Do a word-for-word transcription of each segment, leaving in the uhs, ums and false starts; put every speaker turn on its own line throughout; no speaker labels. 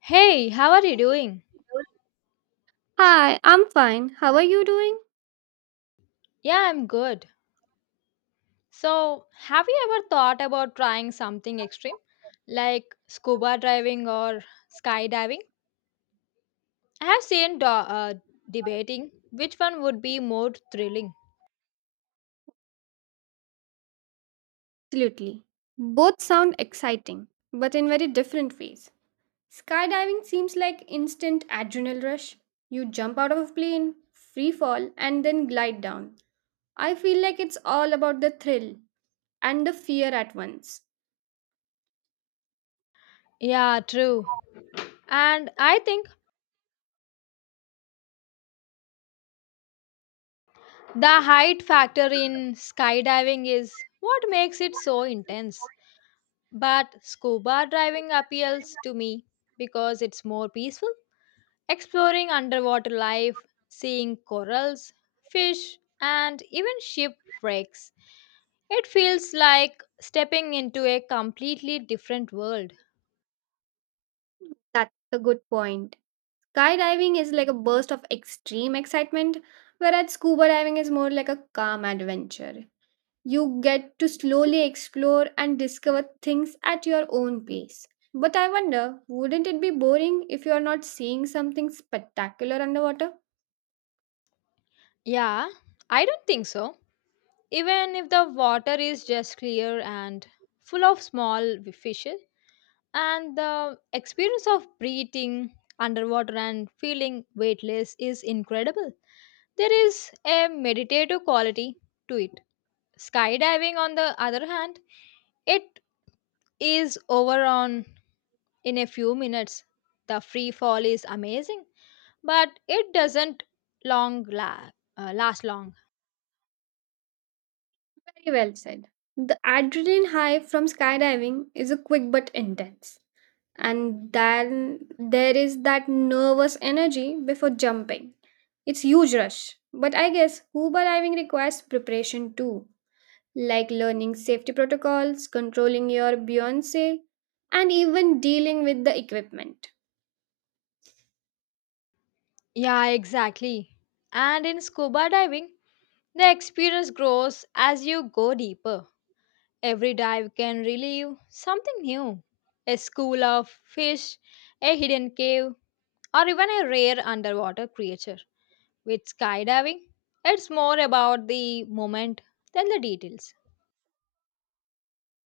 Hey, how are you doing?
Hi, I'm fine. How are you doing?
Yeah, I'm good. So, have you ever thought about trying something extreme like scuba diving or skydiving? I have seen do- uh, debating which one would be more thrilling.
Absolutely. Both sound exciting, but in very different ways. Skydiving seems like instant adrenal rush. You jump out of a plane, free fall, and then glide down. I feel like it's all about the thrill and the fear at once.
Yeah, true. And I think the height factor in skydiving is what makes it so intense. But scuba diving appeals to me because it's more peaceful. Exploring underwater life, seeing corals, fish, and even shipwrecks. It feels like stepping into a completely different world.
That's a good point. Skydiving is like a burst of extreme excitement, whereas scuba diving is more like a calm adventure. You get to slowly explore and discover things at your own pace. But I wonder, wouldn't it be boring if you are not seeing something spectacular underwater?
Yeah, I don't think so. Even if the water is just clear and full of small fishes, and the experience of breathing underwater and feeling weightless is incredible. There is a meditative quality to it. Skydiving, on the other hand, it is over on in a few minutes. The free fall is amazing, but it doesn't long la- uh, last long.
Very well said. The adrenaline high from skydiving is a quick but intense. And then there is that nervous energy before jumping. It's huge rush. But I guess scuba diving requires preparation too, like learning safety protocols, controlling your buoyancy, and even dealing with the equipment.
Yeah, exactly. And in scuba diving, the experience grows as you go deeper. Every dive can relieve something new, a school of fish, a hidden cave, or even a rare underwater creature. With skydiving, it's more about the moment than the details.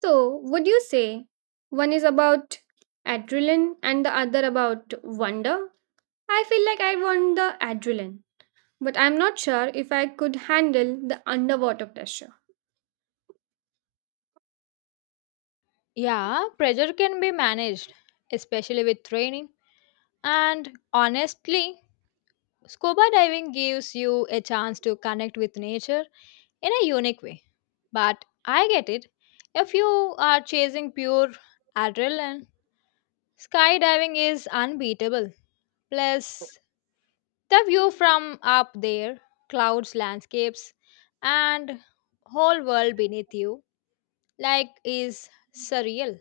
So, would you say one is about adrenaline and the other about wonder? I feel like I want the adrenaline, but I'm not sure if I could handle the underwater pressure.
Yeah, pressure can be managed, especially with training. And honestly, scuba diving gives you a chance to connect with nature in a unique way. But I get it. If you are chasing pure adrenaline, skydiving is unbeatable. Plus, the view from up there, clouds, landscapes, and whole world beneath you, like, is surreal.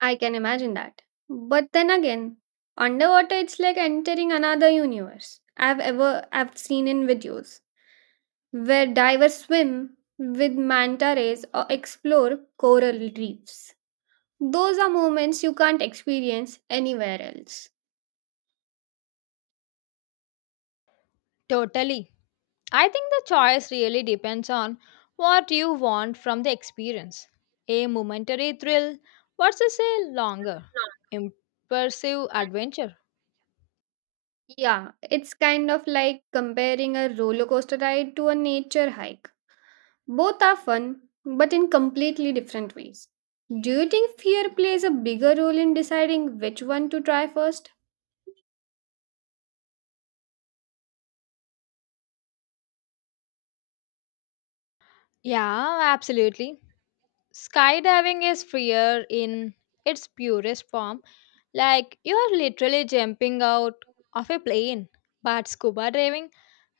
I can imagine that. But then again, underwater it's like entering another universe. I've ever I've seen in videos, where divers swim with manta rays or explore coral reefs. Those are moments you can't experience anywhere else.
Totally. I think the choice really depends on what you want from the experience, a momentary thrill versus a longer, immersive adventure.
Yeah, it's kind of like comparing a roller coaster ride to a nature hike. Both are fun, but in completely different ways. Do you think fear plays a bigger role in deciding which one to try first?
Yeah, absolutely. Skydiving is freer in its purest form, like you are literally jumping out of a plane. But scuba diving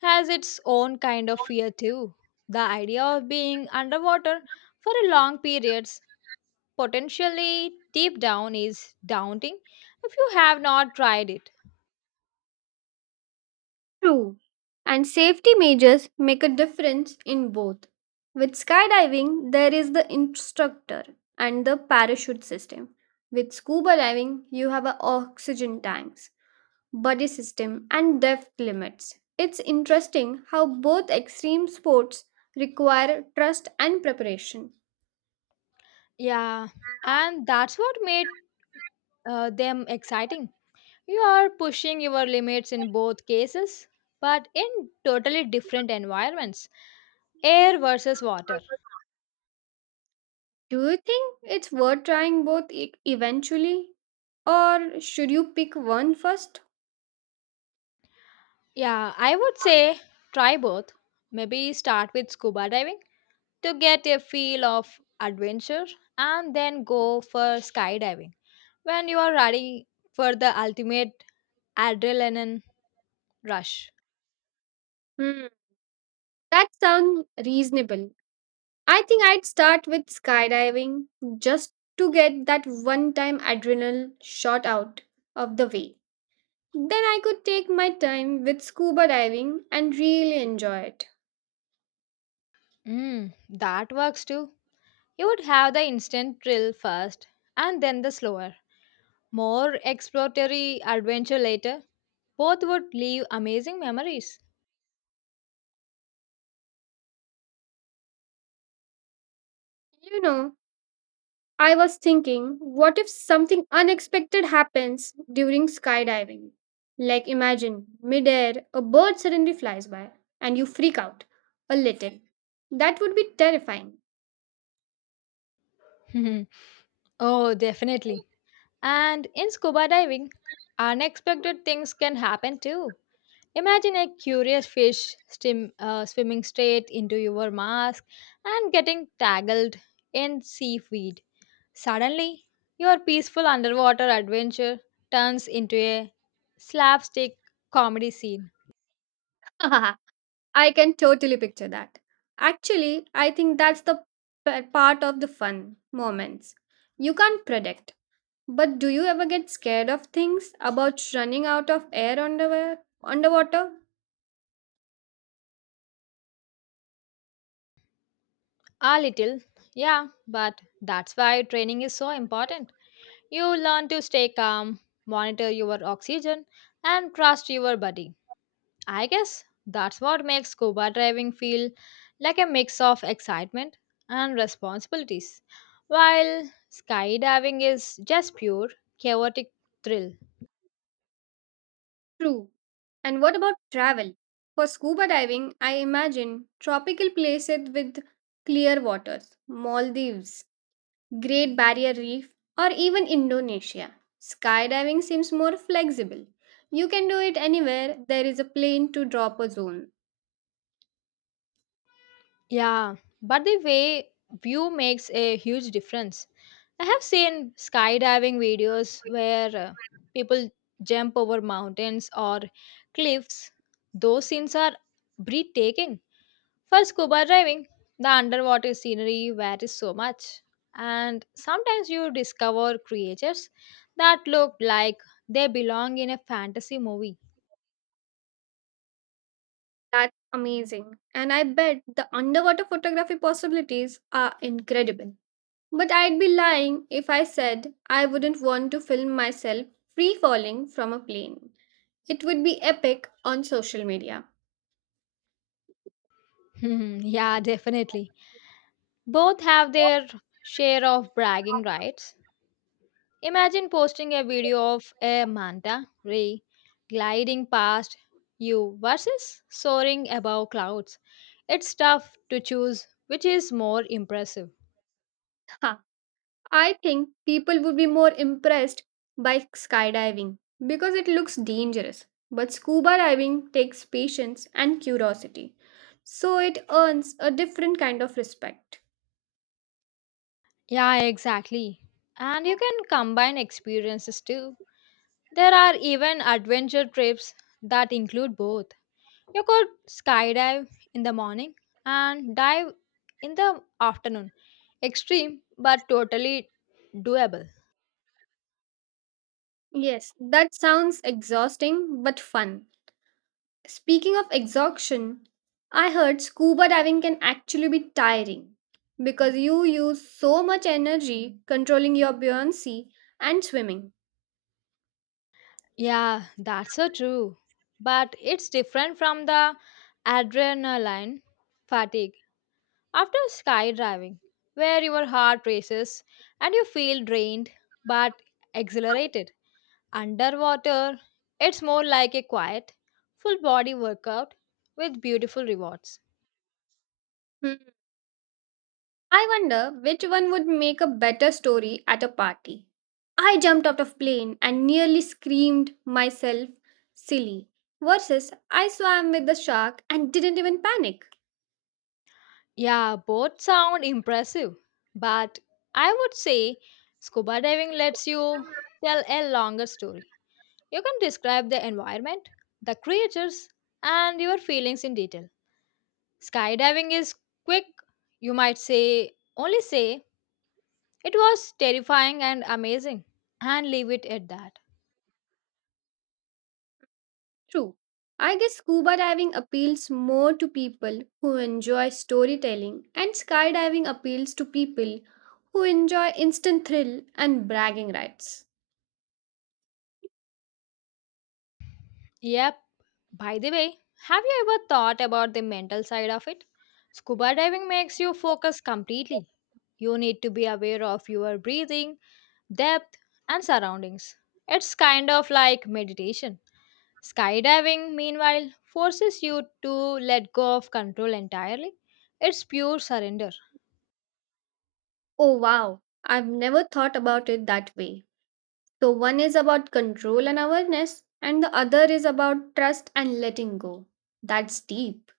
has its own kind of
Small
fear
kind of
too. The idea of being
field. You
underwater
have been
for a long period, potentially deep down, is daunting if you have not tried it.
underwater. True. And safety measures make a difference in both. With skydiving, there is the instructor and the parachute system. With scuba diving, you have a oxygen tanks, buddy system, and depth limits. It's interesting how both extreme sports require trust and preparation.
Yeah, and that's what made uh, them exciting. You are pushing your limits in both cases, but in totally different environments, air versus water.
Do you think it's worth trying both e- eventually? Or should you pick one first?
Yeah, I would say try both. Maybe start with scuba diving to get a feel of adventure, and then go for skydiving when you are ready for the ultimate adrenaline rush.
Hmm, that sounds reasonable. I think I'd start with skydiving just to get that one time adrenal shot out of the way. Then I could take my time with scuba diving and really enjoy it.
Mm, that works too. You would have the instant thrill first, and then the slower, more exploratory adventure later. Both would leave amazing memories.
You know, I was thinking, what if something unexpected happens during skydiving? Like imagine, midair, a bird suddenly flies by and you freak out a little. That would be terrifying.
Oh, definitely. And in scuba diving, unexpected things can happen too. Imagine a curious fish stim, uh, swimming straight into your mask and getting tangled in seaweed. Suddenly, your peaceful underwater adventure turns into a slapstick comedy scene.
I can totally picture that. Actually, I think that's the p- part of the fun moments. You can't predict. But do you ever get scared of things about running out of air underwear underwater?
A little, yeah, but that's why training is so important. You learn to stay calm, monitor your oxygen, and trust your body. I guess that's what makes scuba diving feel like a mix of excitement and responsibilities, while skydiving is just pure chaotic thrill.
True. And what about travel? For scuba diving, I imagine tropical places with clear waters, Maldives, Great Barrier Reef, or even Indonesia. Skydiving seems more flexible. You can do it anywhere there is a plane to drop a zone.
Yeah, but the way view makes a huge difference. I have seen skydiving videos where uh, people jump over mountains or cliffs. Those scenes are breathtaking. For scuba diving, the underwater scenery varies so much, and sometimes you discover creatures that look like they belong in a fantasy movie.
That's amazing. And I bet the underwater photography possibilities are incredible. But I'd be lying if I said I wouldn't want to film myself free falling from a plane. It would be epic on social media.
Yeah, definitely. Both have their share of bragging rights. Imagine posting a video of a manta ray gliding past you versus soaring above clouds. It's tough to choose which is more impressive.
I think people would be more impressed by skydiving because it looks dangerous. But scuba diving takes patience and curiosity, so it earns a different kind of respect.
Yeah, exactly. And you can combine experiences too. There are even adventure trips that include both. You could skydive in the morning and dive in the afternoon. Extreme but totally doable.
Yes, that sounds exhausting but fun. Speaking of exhaustion, I heard scuba diving can actually be tiring because you use so much energy controlling your buoyancy and swimming.
Yeah, that's so true. But it's different from the adrenaline fatigue after skydiving, where your heart races and you feel drained but exhilarated. Underwater, it's more like a quiet, full body workout with beautiful rewards.
Hmm. I wonder which one would make a better story at a party. I jumped out of plane and nearly screamed myself silly versus I swam with the shark and didn't even panic.
Yeah, both sound impressive, but I would say scuba diving lets you tell a longer story. You can describe the environment, the creatures, and your feelings in detail. Skydiving is quick, you might say, only say, it was terrifying and amazing, and leave it at that.
True. I guess scuba diving appeals more to people who enjoy storytelling and skydiving appeals to people who enjoy instant thrill and bragging rights.
Yep, by the way, have you ever thought about the mental side of it? Scuba diving makes you focus completely. You need to be aware of your breathing, depth, and surroundings. It's kind of like meditation. Skydiving, meanwhile, forces you to let go of control entirely. It's pure surrender.
Oh wow, I've never thought about it that way. So, one is about control and awareness, and the other is about trust and letting go. That's deep.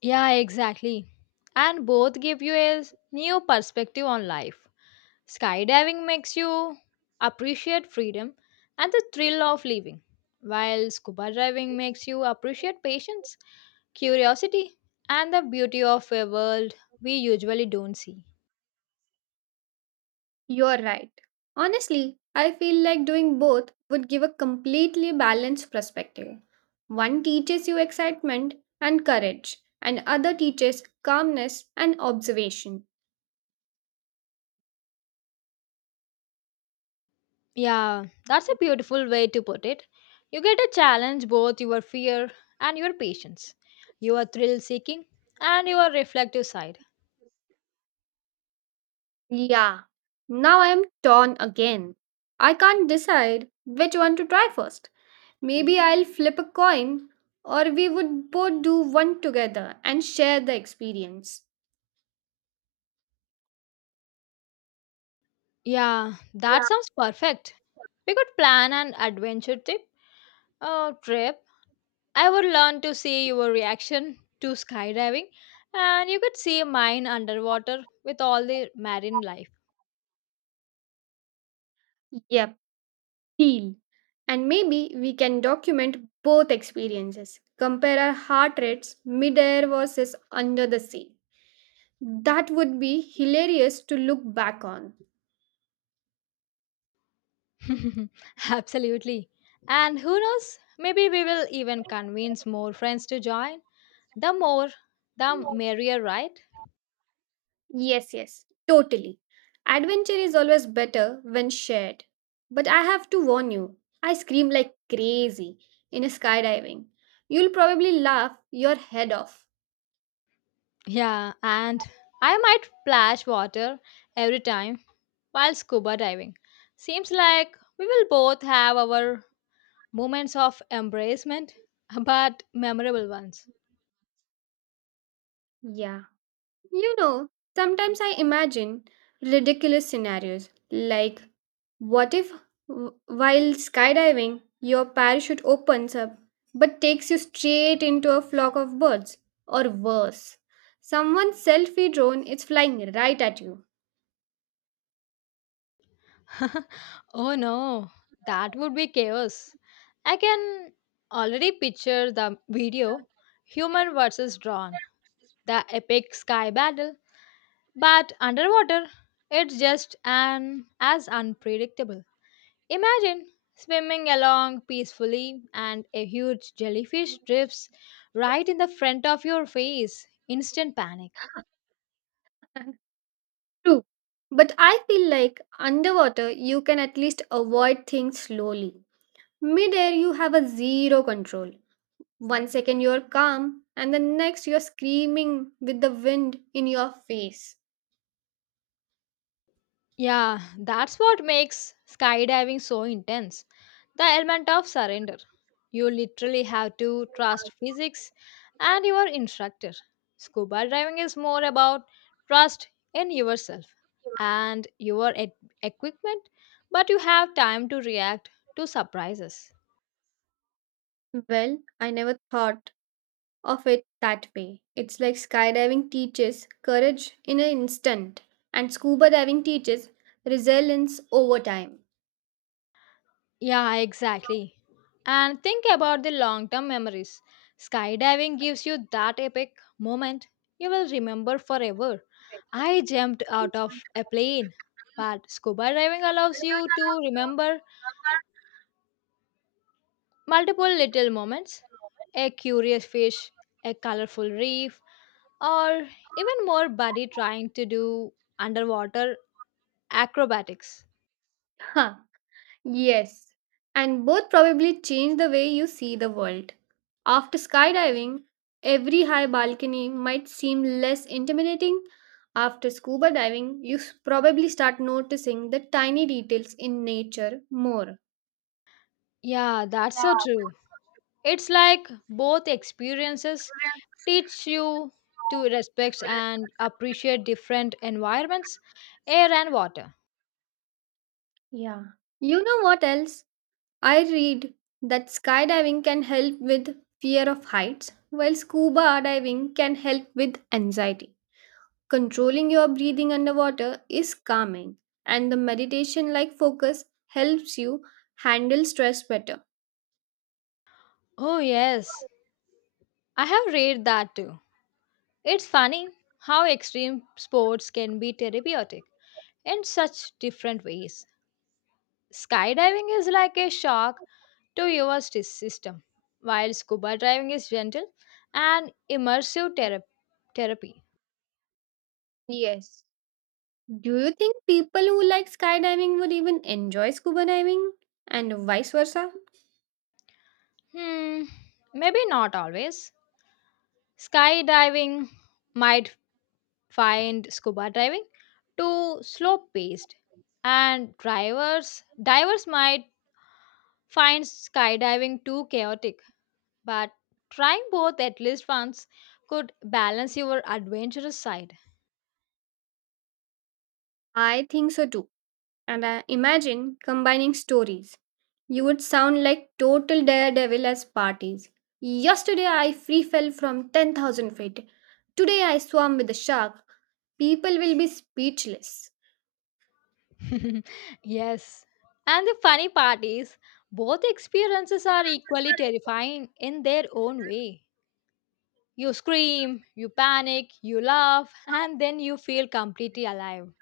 Yeah, exactly. And both give you a new perspective on life. Skydiving makes you appreciate freedom and the thrill of living, while scuba diving makes you appreciate patience, curiosity, and the beauty of a world we usually don't see.
You're right. Honestly, I feel like doing both would give a completely balanced perspective. One teaches you excitement and courage, and other teaches calmness and observation.
Yeah, that's a beautiful way to put it. You get to challenge both your fear and your patience, your thrill seeking and your reflective side.
Yeah, now I am torn again. I can't decide which one to try first. Maybe I'll flip a coin, or we would both do one together and share the experience.
Yeah, that
Yeah.
sounds perfect. We could plan an adventure trip. Oh, trip. I would learn to see your reaction to skydiving, and you could see mine underwater with all the marine life.
Yep, deal. And maybe we can document both experiences. Compare our heart rates midair versus under the sea. That would be hilarious to look back on.
Absolutely. And who knows? Maybe we will even convince more friends to join. The more, the merrier, right?
Yes, yes, totally. Adventure is always better when shared. But I have to warn you, I scream like crazy in a skydiving. You'll probably laugh your head off.
Yeah, and I might splash water every time while scuba diving. Seems like we will both have our moments of embracement, but memorable ones.
Yeah. You know, sometimes I imagine ridiculous scenarios like what if w- while skydiving your parachute opens up but takes you straight into a flock of birds or worse. Someone's selfie drone is flying right at you.
Oh no, that would be chaos. I can already picture the video, human versus drone, the epic sky battle, but underwater, it's just an as unpredictable. Imagine swimming along peacefully and a huge jellyfish drifts right in the front of your face. Instant panic.
True. But I feel like underwater you can at least avoid things slowly. Midair you have a zero control. One second you're calm and the next you're screaming with the wind in your face.
Yeah, that's what makes skydiving so intense. The element of surrender. You literally have to trust physics and your instructor. Scuba diving is more about trust in yourself and your e- equipment, but you have time to react to surprises.
Well, I never thought of it that way. It's like skydiving teaches courage in an instant, and scuba diving teaches resilience over time.
Yeah, exactly. And think about the long term memories. Skydiving gives you that epic moment you will remember forever. I jumped out of a plane, but scuba diving allows you to remember multiple little moments, a curious fish, a colorful reef, or even more buddy trying to do underwater acrobatics.
Huh, yes. And both probably change the way you see the world. After skydiving, every high balcony might seem less intimidating. After scuba diving, you s- probably start noticing the tiny details in nature more.
Yeah, that's so true. It's like both experiences teach you to respect and appreciate different environments, air and water.
Yeah. You know what else? I read that skydiving can help with fear of heights, while scuba diving can help with anxiety. Controlling your breathing underwater is calming, and the meditation like focus helps you handle stress better.
Oh, yes, I have read that too. It's funny how extreme sports can be therapeutic in such different ways. Skydiving is like a shock to your s- system, while scuba diving is gentle and immersive therap- therapy.
Yes. Do you think people who like skydiving would even enjoy scuba diving and vice versa?
Hmm, maybe not always. Skydiving might find scuba diving too slow paced, and drivers divers might find skydiving too chaotic, but trying both at least once could balance your adventurous side.
I think so too. And uh, imagine combining stories. You would sound like total daredevil as parties. Yesterday I free fell from ten thousand feet. Today I swam with a shark. People will be speechless.
Yes, and the funny part is both experiences are equally terrifying in their own way. You scream, you panic, you laugh, and then you feel completely alive.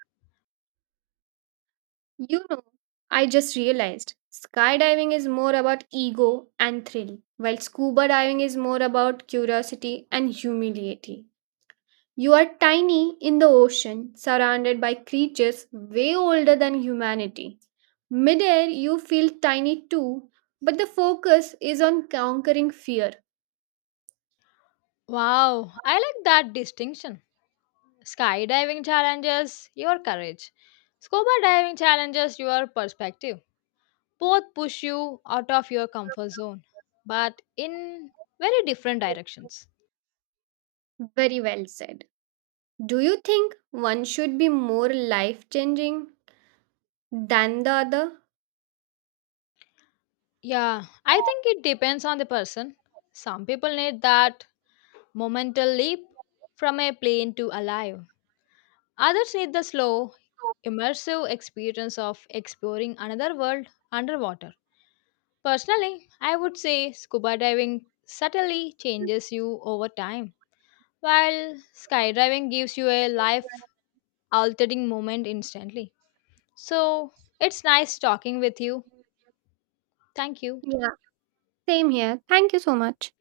You know, I just realized skydiving is more about ego and thrill, while scuba diving is more about curiosity and humility. You are tiny in the ocean, surrounded by creatures way older than humanity. Midair, you feel tiny too, but the focus is on conquering fear.
Wow, I like that distinction. Skydiving challenges your courage. Scuba diving challenges your perspective. Both push you out of your comfort zone, but in very different directions.
Very well said. Do you think one should be more life changing than the other?
Yeah, I think it depends on the person. Some people need that momental leap from a plane to alive. Others need the slow, immersive experience of exploring another world underwater. Personally, I would say scuba diving subtly changes you over time, while skydiving gives you a life altering moment instantly. So it's nice talking with you. Thank you.
Yeah, same here. Thank you so much.